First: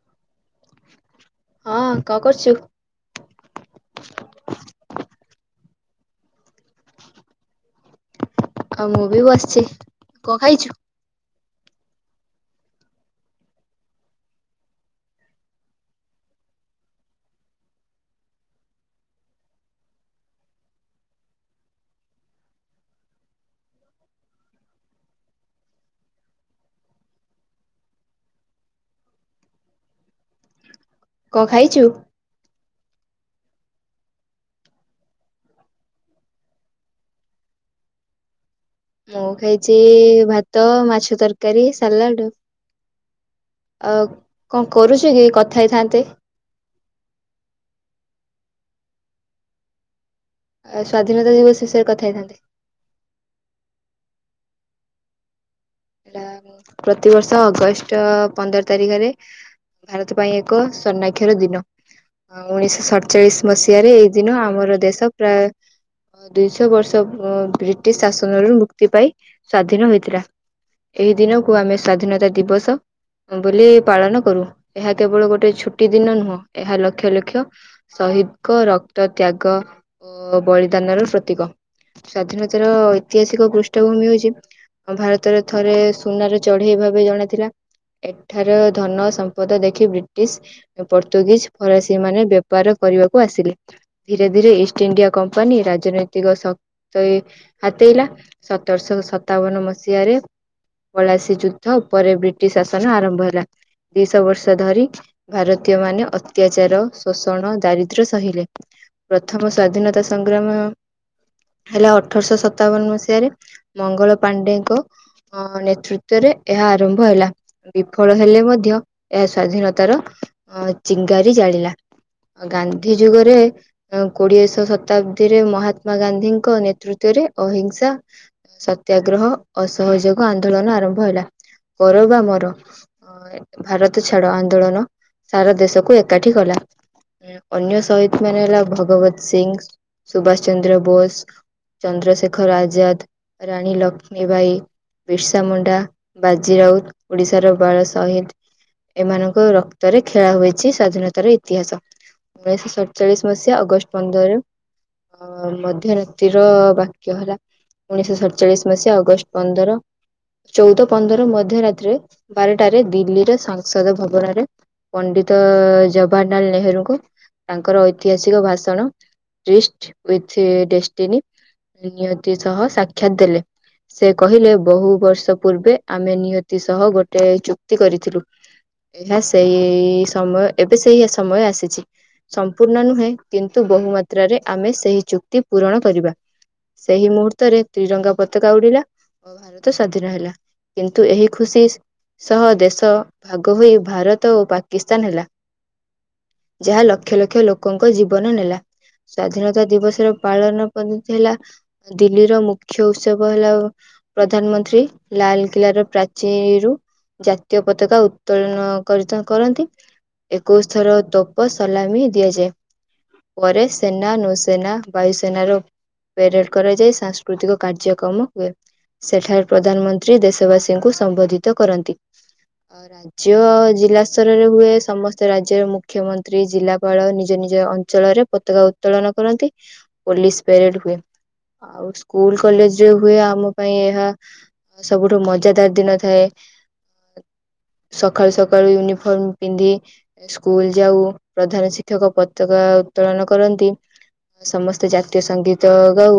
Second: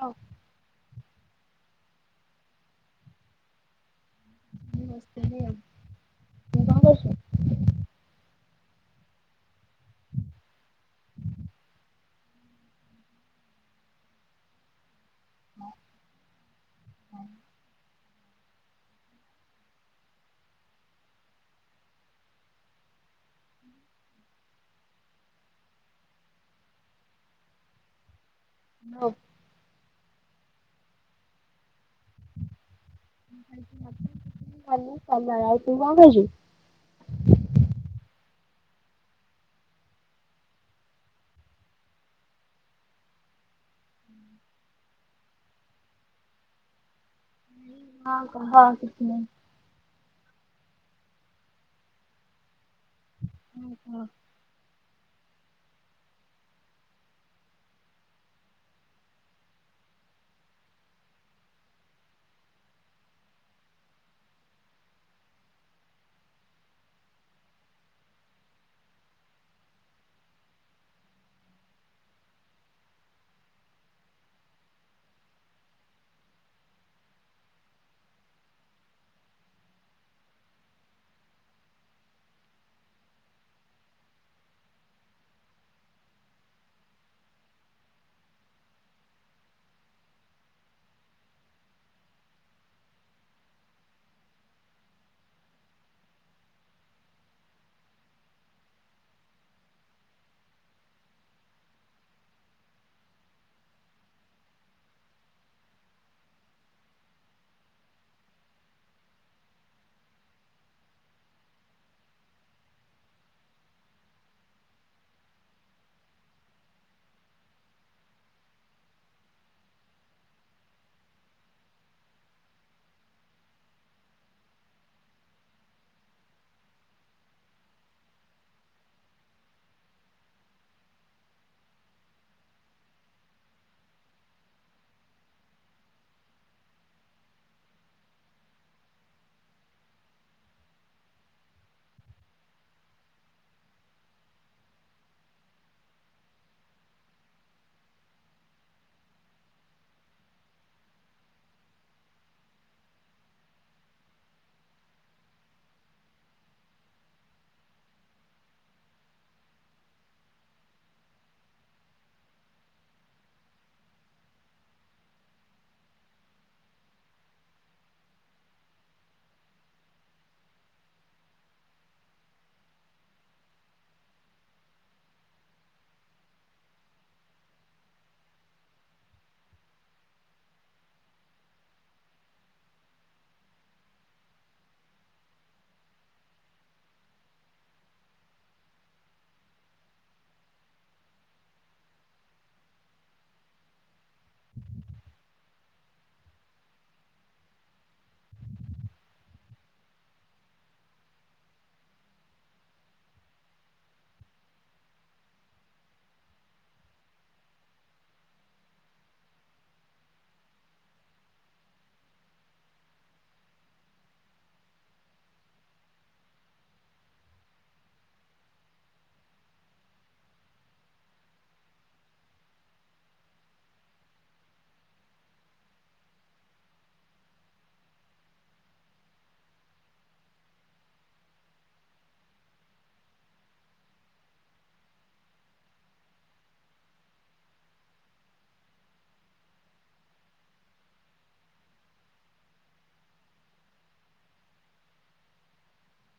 ହଁ। ହଁ କଣ କରୁଚୁ? ଏଇ ବସିଥିଲି ଆଉ, ତୁ କ କରୁଚୁ? ଆଉ ମୁଁ ବି ବସିଛି, କଣ ଖାଇଛୁ? ଭ କ ଖାଇଚୁ? ଖାଲି କଲରା ଆଉ ତୁ କଣ ଖାଇଛୁ? ମୁଁ ଖାଇଛି ଭାତ, ମାଛ ତରକାରୀ, ସାଲାଡ। ଅ କଣ କରୁଚୁ କି କଥା ହେଇଥାନ୍ତେ? ହଁ କହ କିଛି ନାଇଁ। ଏ ସ୍ଵାଧୀନତା ଦିବସ ବିଷୟରେ କଥା ହେଇଥାନ୍ତେ। ହୁଁ କ। ହେଲା ପ୍ରତିବର୍ଷ ଅଗଷ୍ଟ ପନ୍ଦର ତାରିଖରେ ଭାରତ ପାଇଁ ଏକ ସନାକ୍ଷର ଦିନ। ଆ ଉଣେଇଶହ ସତଚାଳିଶ ମସିହାରେ ଏଇ ଦିନ ଆମର ଦେଶ ପ୍ରାୟ ଦୁଇଶହ ବର୍ଷ ଓ ବ୍ରିଟିଶ ଶାସନରୁ ମୁକ୍ତି ପାଇ ସ୍ଵାଧୀନ ହୋଇଥିଲା। ଏହି ଦିନକୁ ଆମେ ସ୍ଵାଧୀନତା ଦିବସ ବୋଲି ପାଳନ କରୁ ଏହା କେବଳ ଗୋଟେ ଛୁଟି ଦିନ ନୁହଁ ଏହା ଲକ୍ଷ ଲକ୍ଷ ସହିଦଙ୍କ ରକ୍ତ ତ୍ୟାଗ ଓ ବଳିଦାନର ପ୍ରତୀକ। ସ୍ଵାଧୀନତାର ଐତିହାସିକ ପୃଷ୍ଠଭୂମି ହଉଛି ଭାରତ ସେଥେରେ ଥରେ ସୁନାର ଚଢେଇ ଭାବେ ଜଣା ଥିଲା। ଏଠାର ଧନ ସମ୍ପଦ ଦେଖି ବ୍ରିଟିଶ ପର୍ତ୍ତୁଗିଜ ଫରାସୀ ମାନେ ବେପାର କରିବାକୁ ଆସିଲେ। ଧୀରେ ଧୀରେ ଇଷ୍ଟ ଇଣ୍ଡିଆ କମ୍ପାନୀ ରାଜନୈତିକ ଶକ୍ତୟୀ ହାତେଇଲା। ସତରଶହ ସତାବନ ମସିହାରେ ବଳାସୀ ଯୁଦ୍ଧ ଉପରେ ବ୍ରିଟିଶ ଶାସନ ଆରମ୍ଭ ହେଲା ଦିଇଶ ବର୍ଷ ଧରି ଭାରତୀୟ ମାନେ ଅତ୍ୟାଚାର ଶୋଷଣ ଦାରିଦ୍ର୍ୟ ସହିଲେନି। ପ୍ରଥମ ସ୍ଵାଧୀନତା ସଂଗ୍ରାମ ହେଲେ ଅଠରଶହ ସତାବନ ମସିହାରେ ମଙ୍ଗଳ ପାଣ୍ଡେ ଙ୍କ ନେତୃତ୍ୱରେ ଏହା ଆରମ୍ଭ ହେଲା। ବିଫଳ ହେଲେ ମଧ୍ୟ ଏହା ସ୍ଵାଧୀନତାର ଚିଙ୍ଗାରି ଜାଳିଲା। ଗାନ୍ଧି ଯୁଗରେ କୋଡିଏ ଶହ ଶତାବ୍ଦୀରେ ମହାତ୍ମା ଗାନ୍ଧୀଙ୍କ ନେତୃତ୍ଵରେ ଅହିଂସା। ସତ୍ୟାଗ୍ରହ ଅସହଯୋଗ ଆନ୍ଦୋଳନ ଆରମ୍ଭ ହେଲା କର ବା ମର ଭାରତ ଛାଡ ଆନ୍ଦୋଳନ ସାରା ଦେଶକୁ ଏକାଠି କଲା। ଅନ୍ୟ ସହିଦ ମାନେ ହେଲା ଭଗବତ ସିଂହ ସୁଭାଷ ଚନ୍ଦ୍ର ବୋଷ ଚନ୍ଦ୍ରଶେଖର ଆଜାଦ ରାଣୀ ଲକ୍ଷ୍ମ ଣୀ ବାଇ ବିର୍ସା ମୁଣ୍ଡା ବାଜି ରାଉତ ଓଡିଶାର ବାଳ ସହିଦ ଏମାନଙ୍କ ରକ୍ତରେ ଖେଳା ହୋଇଛି ସ୍ଵାଧୀନତାର ଇତିହାସ। ଉଣେଇଶହ ସତଚାଳିଶ ମସିହା ଅଗଷ୍ଟ ପନ୍ଦର ଅ ମଧ୍ୟ୍ୟ ରିତ୍ରିର ବାକ୍ୟ ହେଲା ଉଣେଇଶହ ସତଚାଳିଶ ମସିହା। ଅଗଷ୍ଟ ପନ୍ଦର ଚଉଦ ପନ୍ଦର ମଧ୍ୟ ରାତିରେ ବାରଟାରେ ଦିଲ୍ଲୀରେ ସାଂସଦ ଭବନରେ ପଣ୍ଡିତ ଜବାହାନାଲ୍ ନେହେରୁଙ୍କୁ ତାଙ୍କର ଐତିହାସିକ ଭାଷଣ ଇଷ୍ଟ୍ ଉଇଥ୍ ଡିଷ୍ଟିନି ନିହାତି ସହ ସାକ୍ଷାତ ଦେଲେ। ସେ କହିଲେ ବହୁ ବର୍ଷ ପୂର୍ବେ ଆମେ ନିହତି ସହ ଗୋଟେ ଚୁକ୍ତି କରିଥିଲୁ। ଏହା ସେଇ ସମୟ ଏବେ ସେଇ ସମୟ ଆସିଛି। ସମ୍ପୂର୍ଣ୍ଣ ନୁହେଁ କିନ୍ତୁ ବହୁ ମାତ୍ରାରେ ଆମେ ସେହି ଚୁକ୍ତି ପୂରଣ କରିବା। ସେଇ ମୁହୂର୍ତ୍ତରେ ତ୍ରିରଙ୍ଗା ପତାକା ଉଡିଲା ଭାରତ ସ୍ଵାଧୀନ ହେଲା କିନ୍ତୁ ଏହି ଖୁସି। ସହ ଦେଶ ଭାଗ ହୋଇ ଭାରତ ଓ ପାକିସ୍ତାନ ହେଲା। ଯାହା ଲକ୍ଷ ଲକ୍ଷ ଲୋକଙ୍କ ଜୀବନ ନେଲା। ସ୍ଵାଧୀନତା ଦିବସର ପାଳନ ପଦ୍ଧତି ହେଲା ଦିଲ୍ଲୀର ମୁଖ୍ୟ ଉତ୍ସବ ହେଲା ପ୍ରଧାନମନ୍ତ୍ରୀ ଲାଲକିଲ୍ଲାର ପ୍ରାଚୀରୁୁ। ଜାତୀୟ ପତାକା ଉତ୍ତୋଳନ କରିତ କରନ୍ତି। ଏକୋଇଶ ଥର ତୋପ ସଲାମି ଦିଆଯାଏ। ପରେ ସେନା, ନୌସେନା, ବାୟୁସେନାର ପ୍ୟାରେଡ କରାଯାଇ। ସାଂସ୍କୃତିକ କାର୍ଯ୍ୟକ୍ରମ ହୁଏ। ସେଠାରେ ପ୍ରଧାନମନ୍ତ୍ରୀ ଦେଶବାସୀଙ୍କୁ ସମ୍ବୋଧିତ କରନ୍ତି। ଅ ରାଜ୍ ରାଜ ଜିଲ୍ଲା ସ୍ତରରେ ହୁଏ ସମସ୍ତ ରାଜ୍ୟର ମୁଖ୍ୟମନ୍ତ୍ରୀ ଜିଲ୍ଲାପାଳ ନିଜ ନିଜ ଅଞ୍ଚଳରେ ପତାକା ଉତ୍ତୋଳନ କରନ୍ତି। ପୋଲିସ ପ୍ୟାରେଡ ହୁଏ। ଆଉ ସ୍କୁଲ କଲେଜରେ ହୁଏ ଆମ ପାଇଁ ଏହା ସବୁଠୁ ମଜାଦାର ଦିନ ଥାଏ। ସକାଳୁ ସକାଳୁ ୟୁନିଫର୍ମ ପିନ୍ଧି। ସ୍କୁଲ ଯାଉ ପ୍ରଧାନ ଶିକ୍ଷକ ପତାକା ଉତ୍ତୋଳନ କରନ୍ତି। ସମସ୍ତେ ଜାତୀୟ ସଙ୍ଗୀତ ଗାଉ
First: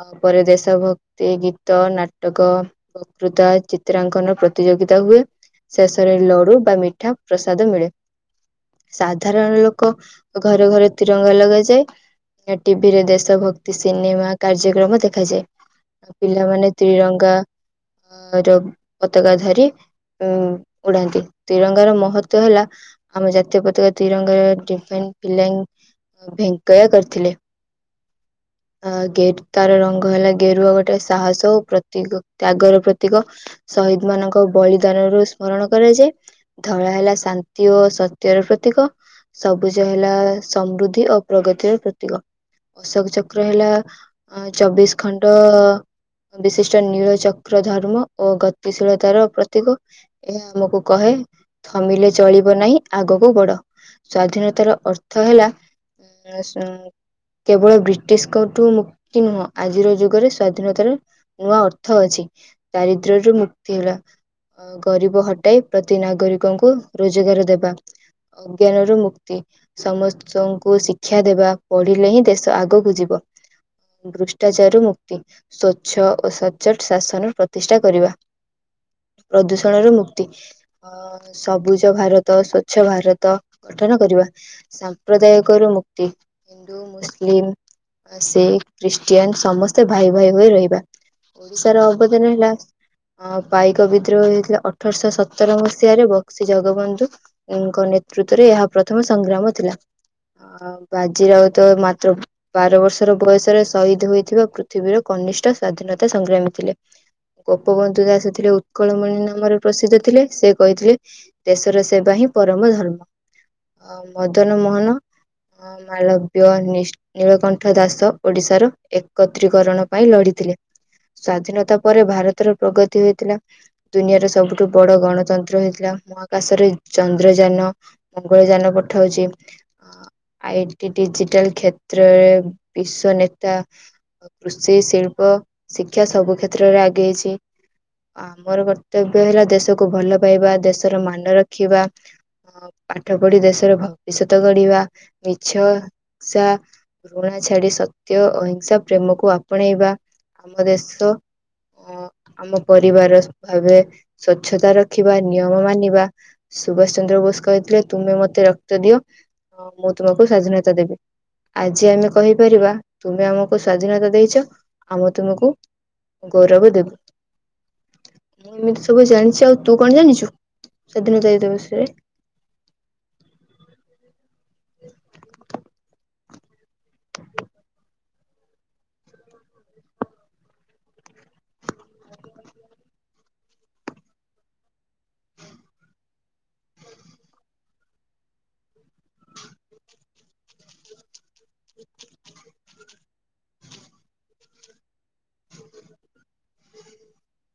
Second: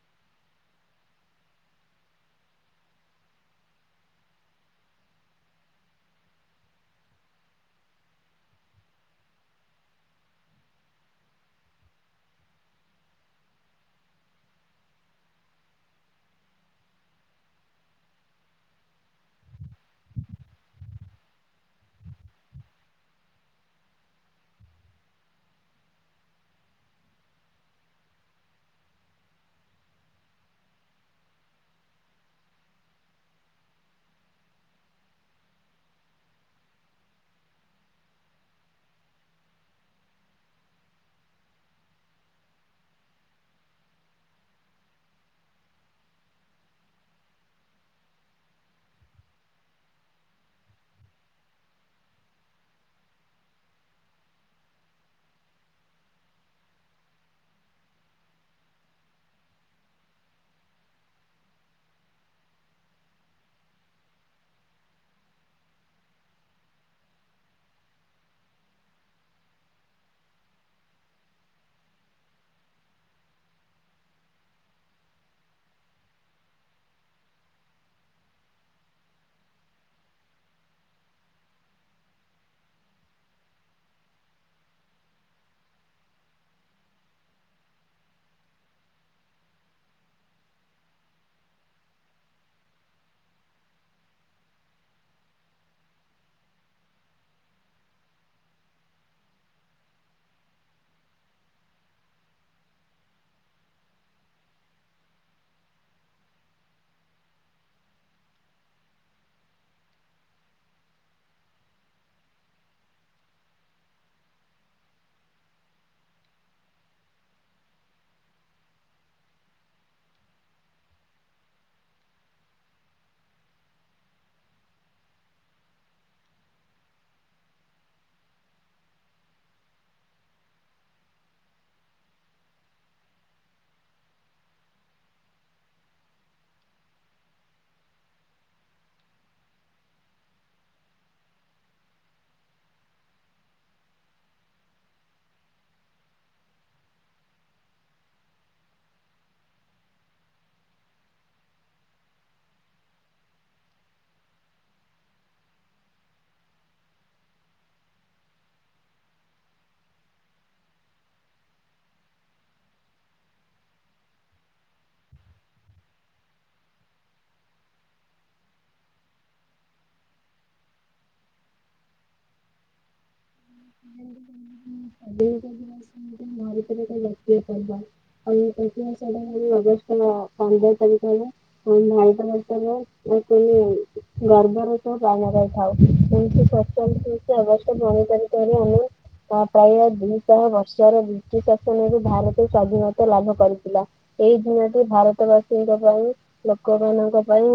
ଆ ପରେ ଦେଶ ଭକ୍ତି ଗୀତ, ନାଟକ ବକୃତା ଚିତ୍ରାଙ୍କନ ପ୍ରତିଯୋଗିତା ହୁଏ। ଶେଷରେ ଲଡ଼ୁ ବା ମିଠା ପ୍ରସାଦ ମିଳେ। ସାଧାରଣ ଲୋକ ଘରେ ଘରେ ତିରଙ୍ଗା ଲଗାଯାଏ। ଟିଭିରେ ଦେଶ ଭକ୍ତି ସିନେମା କାର୍ଯ୍ୟକ୍ରମ ଦେ ଦେଖାଯାଏ ପିଲାମାନେ ତ୍ରିରଙ୍ଗା ଆର ପତାକା ଧରି ଉ ଉଡନ୍ତି ତତିରଙ୍ଗାର ମହତ୍ୱ ହେଲା ଆମ ଜାତୀୟ ପତାକା ତ୍ରିରଙ୍ଗର ଡିପେଙ୍ଗ ପିଲାନ୍ ଭେଙ୍କୟା କରିଥିଲେ ଅ ଗେଟ୍ ତାର ରଙ୍ଗ କହିଲା ଗେରୁଆ ଗୋଟେ ସାହସ ଓ ପ୍ରତୀକ ତ୍ୟାଗର ପ୍ରତୀକ। ସହିଦ ମାନଙ୍କ ବଳିଦାନରୁ ସ୍ମରଣ କରାଯାଏ। ଧଳା ହେଲା ଶାନ୍ତି ଓ ସତ୍ୟର ପ୍ରତୀକ। ସବୁଜ ହେଲା ସମୃଦ୍ଧି ଓ ପ୍ରଗତିର ପ୍ରତୀକ। ଅଶୋକ ଚକ୍ର ହେଲା ଚବିଶ ଖଣ୍ଡ ବିଶିଷ୍ଟ ନୀଳଚକ୍ର ଧର୍ମ ଓ ଗତିଶୀଳତାର ପ୍ରତୀକ। ଏହା ଆମକୁ କହେ ଥମିଲେ ଚଳିବ ନାହିଁ ଆଗକୁ ବଡ। ସ୍ଵାଧୀନତାର ଅର୍ଥ ହେଲା କେବଳ ବ୍ରିଟିଶଙ୍କଠୁ ମୁକ୍ତି ନୁହଁ। ଆଜିର ଯୁଗରେ ସ୍ଵାଧୀନତାର ନୂଆ ଅର୍ଥ ଅଛି ଦାରିଦ୍ର୍ୟରୁ ମୁକ୍ତି ହେଲା ଗରିବ ହଟାଇ ପ୍ରତି ନାଗରିକଙ୍କୁ ରୋଜଗାର ଦେବା। ଅଜ୍ଞାନରୁ ମୁକ୍ତି। ସମସ୍ତଙ୍କୁ ଶିକ୍ଷା ଦେବା ପଢିଲେ ହିଁ ଦେଶ ଆଗକୁ ଯିବ ଦୃ ଚାରୁ ମୁକ୍ତି ସ୍ୱଚ୍ଛ ଓ ସଚ୍ଚୋଟ ଶାସନ ପ୍ରତିଷ୍ଠା କରିବା। ପ୍ରଦୂଷଣରୁ ମୁକ୍ତି ଅ ସବୁଜ ଭାରତ ସ୍ଵଚ୍ଛ ଭାରତ ଗଠନ କରିବା। ସାମ୍ପ୍ରଦାୟକରୁ ମୁକ୍ତି ହିନ୍ଦୁ, ମୁସଲିମ, ଶିଖ, ଖ୍ରୀଷ୍ ଷ୍ଟିଆନ ସମସ୍ତେ ଭାଇ ଭାଇ ହୋଇ ରହିବା ଓଡିଶାର ଅବଦାନ ହେଲା ଅ ପାଇକ ବିଦ୍ରୋହ ହେଇଥିଲା ଅଠରଶ ସତର ମସିହାରେ ବକ୍ସି ଜଗବନ୍ଧୁ ଙ୍କ ନେତୃତ୍ବରେ ଏହା ପ୍ରଥମ ସଂଗ୍ରାମ ଥିଲା। ଆଉ ବାଜି ରାଉତ ମାତ୍ର ବାର ବର୍ଷର ବୟସରେ ଶହିଦ୍ ହୋଇଥିବା ପୃଥିବୀର କନିଷ୍ଟ ସ୍ଵାଧୀନତା ସଂଗ୍ରାମୀ ଥିଲେ। ଗୋପବନ୍ଧୁ ଦାସ ଥିଲେ ଉତ୍କଳମଣି ନାମରେ ପ୍ରସିଦ୍ଧ ଥିଲେ ସେ କହିଥିଲେ ଦେଶର ସେବା ହିଁ ପରମ ଧର୍ମ ଅ ମଦନ ମୋହନ ହଁ ମାଳବ୍ୟ, ନୀସ୍ ନୀଳକଣ୍ଠ ଦାସ ଓଡିଶାର ଏକତ୍ରୀକରଣ ପାଇଁ ଲଢିଥିଲେ ସ୍ଵାଧୀନତା ପରେ ଭାରତର ପ୍ରଗତି ହୋଇଥିଲା। ଦୁନିଆର ସବୁଠୁ ବଡ ଗଣତନ୍ତ୍ର ହେଇଥିଲା ମହାକାଶରେ ଚନ୍ଦ୍ରଯାନ ମଙ୍ଗଳଯାନ ପଠୋଉଚି ଆଇ ଟି ଡିଜିଟାଲ କ୍ଷେତ୍ରରେ ବିଶ୍ୱ ନେ ତା କୃଷି, ଶିଳ୍ପ, ଶିକ୍ଷା ସବୁ କ୍ଷେତ୍ରରେ ଆଗେଇଛି। ଆମର କର୍ତ୍ତବ୍ୟ ହେଲା ଦେଶକୁ ଭଲ ପାଇବା ଦେଶର ମାନ ରଖିବା। ପାଠ ପଢି ଦେଶର ଭବିଷ୍ୟତ ଗଢିବା ମିଛ ସା ଘୃଣା ଛାଡି ସତ୍ୟ, ଅହିଂସା, ପ୍ରେମକୁ ଆପଣେଇବା ଆମ ଦେଶ ଅ ଆମ ପରିବାର ଭାବେ ସ୍ଵଚ୍ଛତା ରଖିବା ନିୟମ ମାନିବା ସୁଭାଷ ଚନ୍ଦ୍ର ବୋଷ କହିଥିଲେ ତୁମେ ମତେ ରକ୍ତ ଦିଅ ମୁଁ ତୁମକୁ ସ୍ଵାଧୀନତା ଦେବି ଆଜି ଆମେ କହିପାରିବା? ତୁମେ ଆମକୁ ସ୍ଵାଧୀନତା ଦେଇଛ ଆମେ ତୁମକୁ ଗୌରବ ଦେବୁ। ଏମିତି ସବୁ ଜାଣିଛି ଆଉ ତୁ କଣ ଜାଣିଛୁ ସ୍ଵାଧୀନତା ଦିବସ ବିଷୟରେ? ମାାର ବ୍ୟକ୍ତି ପବା [unintelligible] ଆ ସେଟା ଅଗଷ୍ଟ ପନ୍ଦର ତାରିଖ ହେଲା। ଭାରତ ବର୍ଷ ର ଆ ଗର୍ବର ସହ ପାଳନ କରିଥାଉ ଏମିତି ସାଧାରଣତନ୍ତ୍ର ଦିବସ ଅଗଷ୍ଟ ପନ୍ଦର ତାରିଖ ତମ ଆମ ପ୍ରାୟ ଦୁଇଶହ ବର୍ଷର ବ୍ରିଟିଶ ଶାସନରେ ଭାରତ ସ୍ଵାଧୀନତା ଲାଭ କରିଥିଲା। ଏଇ ଦିନଟି ଭାରତ ବାସୀଙ୍କ ପାଇଁ ଲୋକମାନାନଙ୍କ ପାଇଁ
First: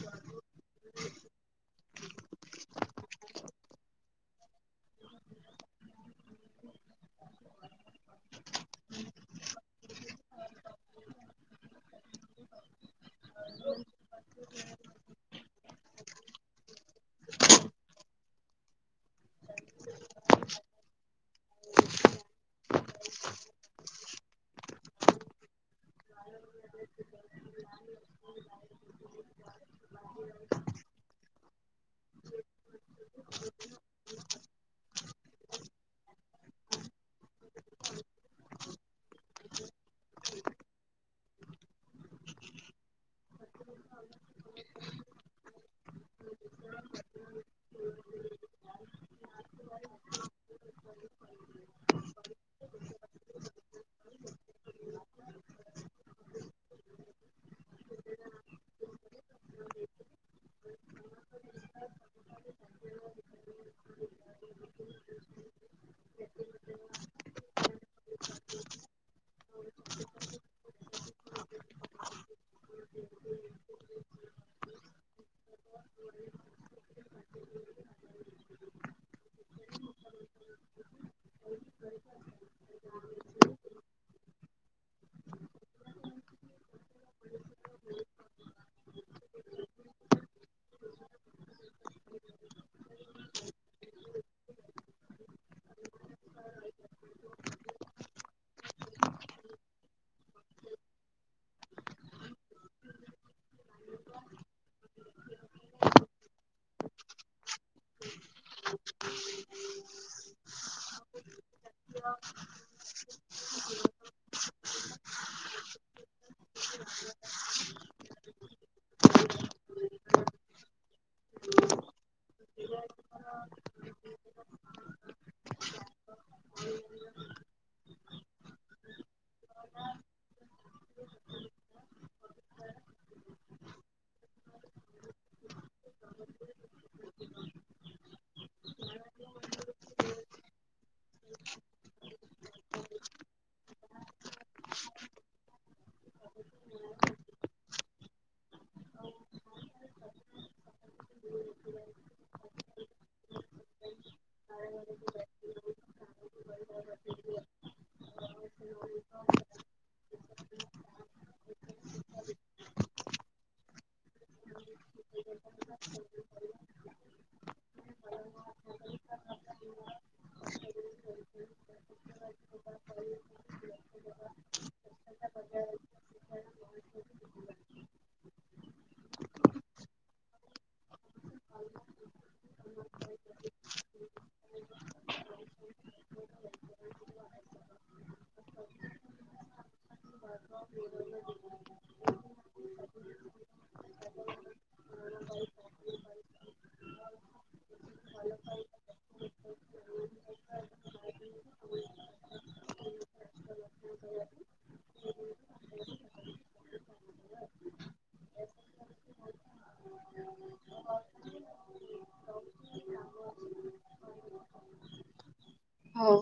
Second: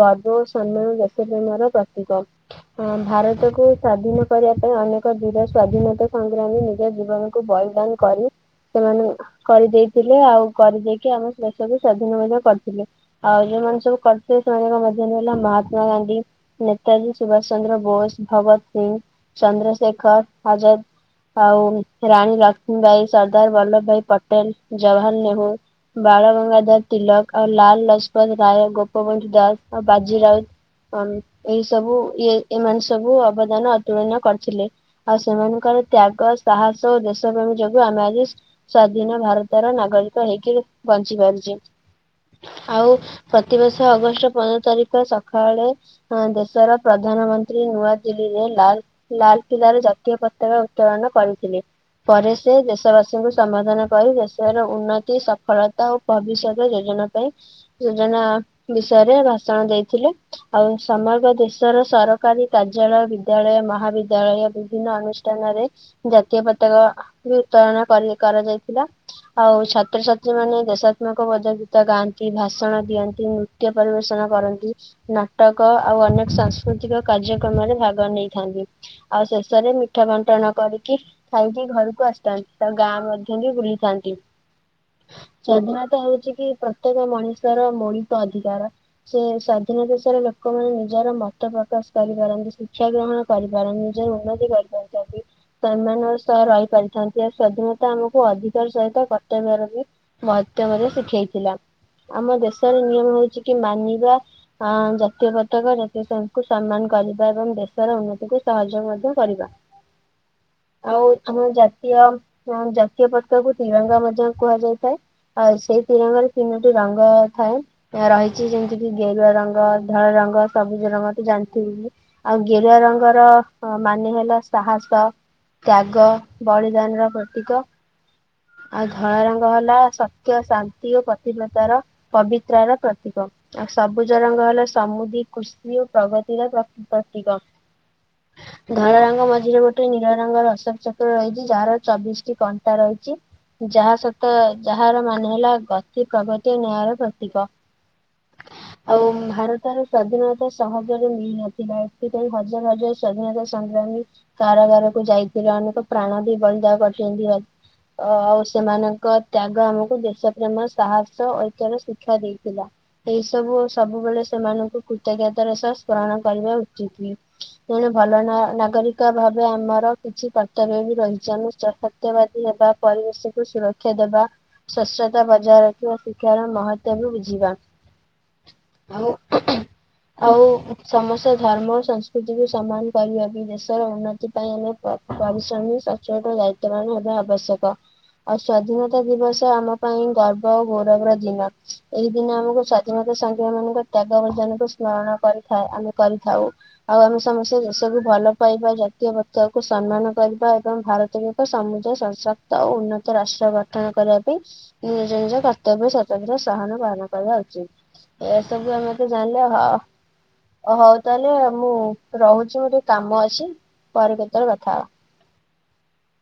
ଗର୍ବ ଓ ସମ୍ମାନ ଦେଶ ପ୍ରେମ ର ପ୍ରତୀକ। ଅ ଭାରତକୁ ସ୍ଵାଧୀନ କରିବା ପାଇଁ ଅନେକ ବୀର ସ୍ଵାଧୀନତା ସଂଗ୍ରାମୀ ନିଜ ଜୀବନକୁ ବଳିଦାନ କରି ସେମାନେ କରିଦେଇଥିଲେ ଆଉ କରିଦେଇକି ଆମ ଦେଶକୁ ସ୍ଵାଧୀନ ମଧ୍ୟ କରିଥିଲେ। ଆଉ ଯୋଉମାନେ ସବୁ କରି ସେମାନଙ୍କ ମଧ୍ୟରେ ହେଲା ମହାତ୍ମା ଗାନ୍ଧୀ ନେତାଜୀ ସୁଭାଷ ଚନ୍ଦ୍ର ବୋଷ ଭଗତ ସିଂ ଚନ୍ଦ୍ରଶେଖର କର ଆଜାଦ। ଆଉ ରାଣୀ ଲକ୍ଷ୍ମୀ ଭାଇ ସର୍ଦ୍ଦାର ବଲ୍ଲଭ ଭାଇ ପଟେଲ ଜବାହର ନେହୁର। ବାଳ ଗଙ୍ଗାଧର ତିଲକ ଆଉ ଲାଲ ଲଜପତ ରାୟ ଗୋପବନ୍ଧୁ ଦାସ ଆଉ ବାଜି ରାଉତ। ହ ଏଇ ସବୁ ଇଏ ଏମାନେ ସବୁ ଅବଦାନ ଅତୁଳନୀୟ କରିଥିଲେ। ସେମାନଙ୍କର ତ୍ୟାଗ ସାହସ ଓ ଦେଶ ପ୍ରେମ ଯୋଗୁ ଆମେ ଆଜି ସ୍ଵାଧୀନ ଭାରତର ନାଗରିକ ହେଇକି ବଞ୍ଚି ପାରିଛେ ଆଉ ପ୍ରତିବର୍ଷ ଅଗଷ୍ଟ ପନ୍ଦର ତାରିଖ ସକାଳେ ଦେଶର ପ୍ରଧାନମନ୍ତ୍ରୀ ନୂଆଦିଲ୍ଲୀରେ ଲାଲ ଲାଲ କିଲ୍ଲାରେ ଜାତୀୟ ପତାକା ଉତ୍ତୋଳନ କରିଥିଲେ। ପରେ ସେ ଦେଶବାସୀଙ୍କୁ ସମର୍ଥନ କରି ଦେଶର ଉନ୍ନତି ସଫଳତା ଆଉ ଭବିଷ୍ୟତ ଯୋଜନା ପାଇଁ ଯୋଜନା ବିଷୟରେ ଭାଷଣ ଦେଇଥିଲେ। ଆଉ ସମଗ୍ର ଦେଶର ସରକାରୀ କାର୍ଯ୍ୟାଳୟ ବିଦ୍ୟାଳୟ ମହାବିଦ୍ୟାଳୟ ବିଭିନ୍ନ ଅନୁଷ୍ଠାନରେ ଜାତୀୟ ପତାକା ବି ଉତ୍ତୋଳନ କରି କରାଯାଇଥିଲା। ଆଉ ଛାତ୍ରଛାତ୍ରୀ ମାନେ ଦେଶାତ୍ମକ ବୋଧ ଗୀତ ଗାଆନ୍ତି ଭାଷଣ ଦିଅନ୍ତି ନୃ ତ୍ୟ ପରିବେଷଣ କରନ୍ତି। ନାଟକ ଆଉ ଅନେକ ସାଂସ୍କୃତିକ କାର୍ଯ୍ୟକ୍ରମରେ ଭାଗ ନେଇଥାନ୍ତି। ଆଉ ଶେଷରେ ମିଠା ବଣ୍ଟନ କରିକି ଖାଇକି ଘରକୁ ଆସିଥାନ୍ତି ତା ଗାଁ ମଧ୍ୟ ବି ବୁଲି ଥାନ୍ତି। ସ୍ଵାଧୀନତା ହଉଚିକି ପ୍ରତ୍ୟେକ ମଣିଷର ମୌଳିକ ଅଧିକାର। ସେ ସ୍ଵାଧୀନ ଦେଶର ଲୋକମାନେ ନିଜର ମତ ପ୍ରକାଶ କରିପାରନ୍ତି ଶିକ୍ଷା ଗ୍ରହଣ କରି। ନିଜର ଉନ୍ନତି କରିପାରନ୍ତି। ସେମାନଙ୍କ ସହ ରହି ପାରିଥାନ୍ତି ଆଉ ସ୍ଵାଧୀନତା ଆମକୁ ଅଧିକାର ସହିତ କର୍ତ୍ତବ୍ୟ ମହତ୍ୱ ମଧ୍ୟ ଶିଖେଇଥିଲା ଆମ ଦେଶର ନିୟମ ହଉଛି କି ମାନିବା। ଅ ଜାତୀୟ ପତାକା ଜାତୀୟ ସଙ୍ଗ କୁ ସମ୍ମାନ କରିବା ଏବଂ ଦେଶର ଉନ୍ନତିକୁ ସହଜ ମଧ୍ୟ କରିବା ଆଉ ଆମ ଜାତୀୟ ମ ଜାତୀୟ ପତକା କୁ ତ୍ରିରଙ୍ଗା ମଧ୍ୟ କୁହାଯାଇଥାଏ। ଆଉ ସେଇ ତ୍ରିରଙ୍ଗାରେ ତିନୋଟି ରଙ୍ଗ ଥାଏ। ରହିଛି ଯେମିତି କିି ଗେରୁଆ ରଙ୍ଗ, ଧଳା ରଙ୍ଗ, ସବୁଜ ରଙ୍ଗ ତୁ ଜାଣିଥିବୁ ଵି। ଆଉ ଗେରୁଆ ରଙ୍ଗର ହଁ, ମାନେ ହେଲା ସାହସ, ତ୍ୟାଗ, ବଳିଦାନର ପ୍ରତୀକ। ଆଉ ଧଳା ରଙ୍ଗ ହେଲା ସତ୍ୟ, ଶାନ୍ତି ଓ ପ୍ରତିବ୍ରତାର ପବିତ୍ର ର ପ୍ରତୀକ। ଆଉ ସବୁଜ ରଙ୍ଗ ହେଲା ସମୁଦି, କୃଷି ଓ ପ୍ରଗତିର ପ୍ର -ପ୍ରତୀକ। ଧଳା ରଙ୍ଗ ମଝିରେ ଗୋଟେ ନୀଳ ରଙ୍ଗ ଅଶୋକଚକ୍ର ରହିଛି, ଯାହାର ଚବିଶ ଟି କଣ୍ଟା ରହିଛି। ଯାହା ସତ ଯାହାର ମାନେ ହେଲା ଗ ନ୍ତି, ପ୍ରଗତି ଓ ନ୍ୟାୟର ପ୍ରତୀକ। ଆଉ ଭାରତ ତାର ସ୍ଵାଧୀନତା ସହଜରେ ମିଳିନଥିଲା। ଏଥିପାଇଁ ହଜାର ହଜାର ସ୍ଵାଧୀନତା ସଂଗ୍ରାମୀ କାରାଗାରକୁ ଯାଇଥିଲେ। ଅନେକ ପ୍ରାଣ ଦି ବଳିଦା କରିଛନ୍ତି ରଜ୍ ଅ, ଆଉ ସେମାନଙ୍କ ତ୍ୟାଗ ଆମକୁ ଦେଶ ପ୍ରେମ, ସାହସ ଐକ୍ୟର ଶିକ୍ଷା ଦେଇଥିଲା। ଏଇ ସବୁ ସବୁବେଳେ ସେମାନଙ୍କୁ କୃତଜ୍ଞତା ର ସହ ସ୍ମରଣ କରିବା ଉଚିତି। ଜଣେ ଭଲ ନା-ନାଗରିକ ଭାବେ ଆମର କିଛି କର୍ତ୍ତବ୍ୟ ବି ରହିଛି ଆମେ [unintelligible] ସତ୍ୟବାଦୀ ହେବା, ପରିବେଶକୁ ସୁରକ୍ଷା ଦେବା। ସ୍ଵଶ୍ୱତା ବଜାୟ ରଖିବା ଶିକ୍ଷାର ମହତ୍ବ ବି ବୁଝିବା। ଆଉ, ଆଉ ସମସ୍ତ ଧର୍ମ ସଂସ୍କୃତି [unintelligible] ସମାନ କରିବା ପାଇଁ ଦେଶର ଉନ୍ନତି ପାଇଁ ଆମେ ପ-ପରିଶ୍ରମୀ ସଚ୍ଚଟ ଦାଇ ର୍ତ୍ତମାନ ହେବା ଆବଶ୍ୟକ। ଆଉ ସ୍ଵାଧୀନତା ଦିବସ ଆମ ପାଇଁ ଗର୍ବ ଓ ଗୌରବ ର ଦିନ। ଏହି ଦିନ ଆମକୁ ସ୍ଵାଧୀନତା ସଂଗ୍ରାମୀ ମାନଙ୍କ ତ୍ୟାଗ [unintelligible] ଗ୍ରହଣ କରିଥାଏ, ଆମେ କରିଥାଉ। ଆଉ ଆମେ ସମସ୍ତେ ଦେଶକୁ ଭଲ ପାଇବା, ଜାତୀୟ ପତକାକୁ ସମ୍ମାନ କରିବା ଏବଂ ଭାରତରେ ସମୁଦ୍ର ସଶକ୍ତ ଓ ଉନ୍ନତ ରାଷ୍ଟ୍ର ଗଠନ କରିବା ପାଇଁ ନିଜ ନିଜ କର୍ତ୍ତବ୍ୟ ସତନ୍ତ୍ର ସହାନ ପାଳନ କରିବା ଉଚିତ୍। ଏସବୁ ଆମେ ତ ଜାଣିଲେ। ହ ହଉ ତାହେଲେ ଆଉ ମୁଁ ରହୁଛି, ମୋର ଟିକେ କାମ ଅଛି। ପରେ କେତେବେଳେ କଥା ହବା? ହଉ